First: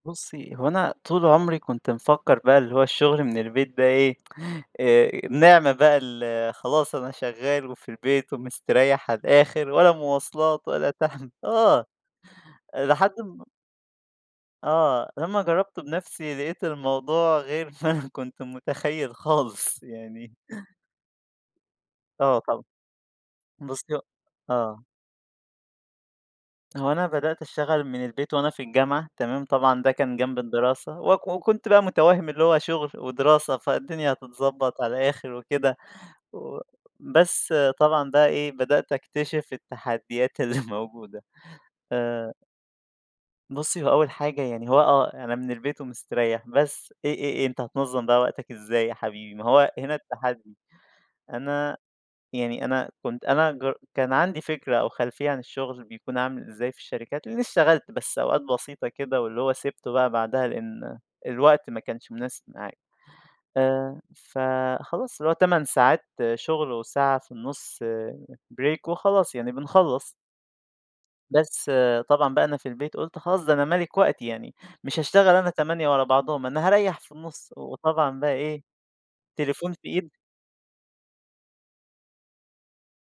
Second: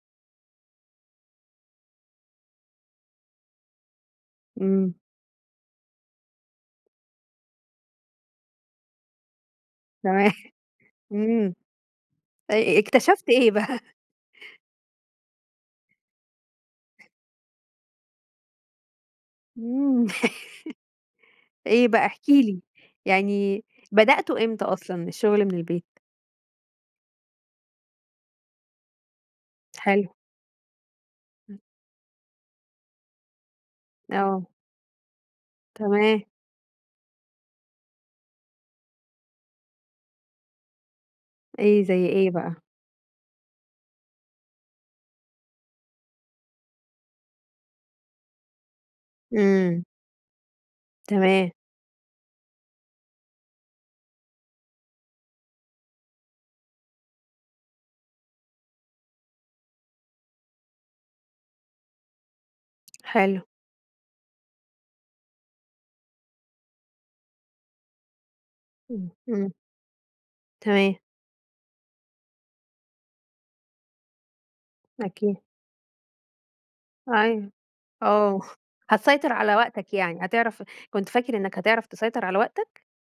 بُصّي هو أنا طول عُمري كنت مفكّر بقى اللي هو الشغل من البيت ده إيه، إمم. آآ، نعمة بقى ال خلاص أنا شغال وفي البيت ومسترّيح على الآخر ولا تمام، مواصلات ولا تعب، إمم آه، أ أ آآ، لحد اكتشفت م إيه بقى؟ آه، لمّا جرّبت بنَفسي لقيت الموضوع غير ما أنا كنت متخيل خالص إمم، يعني. إيه بقى إحكِ آه لي، طبعًا، يعني بُصّي هو بدأته إمتى آه. أصلًا الشغل من البيت؟ هو أنا بدأت اشتغل من البيت وأنا في الجامعة، تمام؟ طبعًا ده حلو. كان جنب الدراسة، وك إمم. وكنت بقى مُتوهِّم اللي هو شغل ودراسة، فالدنيا آه. هتتضبّط على الآخر وكده تمام. و بس طبعًا بقى إيه، بدأت أكتشف التحديات اللي موجودة إيه، زي إيه آآ بقى؟ بُصّي هو أول حاجة، يعني هو آه أنا من البيت ومستريّح بس إيه إيه إيه، أنت هتنظّم بقى وقتك إزاي يا حبيبي؟ ما هو إمم. هنا التحدي، تمام. أنا يعني أنا كنت أنا جر كان عندي فكرة أو خلفية عن الشغل بيكون عامل إزاي في الشركات، لإنّي اشتغلت بس أوقات بسيطة كده واللي هو سِبته بقى بعدها لإن الوقت ما كانش مناسب معايا، حلو. آآ، فخلاص اللي هو 8 ساعات شغل وساعة في النُص break إمم، وخلاص يعني إمم. بنخلّص. تمام. بس طبعًا بقى أنا في البيت، قُلت خلاص ده أنا ملِك وقتي يعني مش هاشتغل أكيد. أنا 8 ورا بعضهم، أنا هاريّح في أيوه، النُص، وطبعًا بقى آه، إيه، هتسيطر على التليفون في وقتك إيد يعني، هتعرف كنت فاكر إنّك هتعرف تسيطر على وقتك؟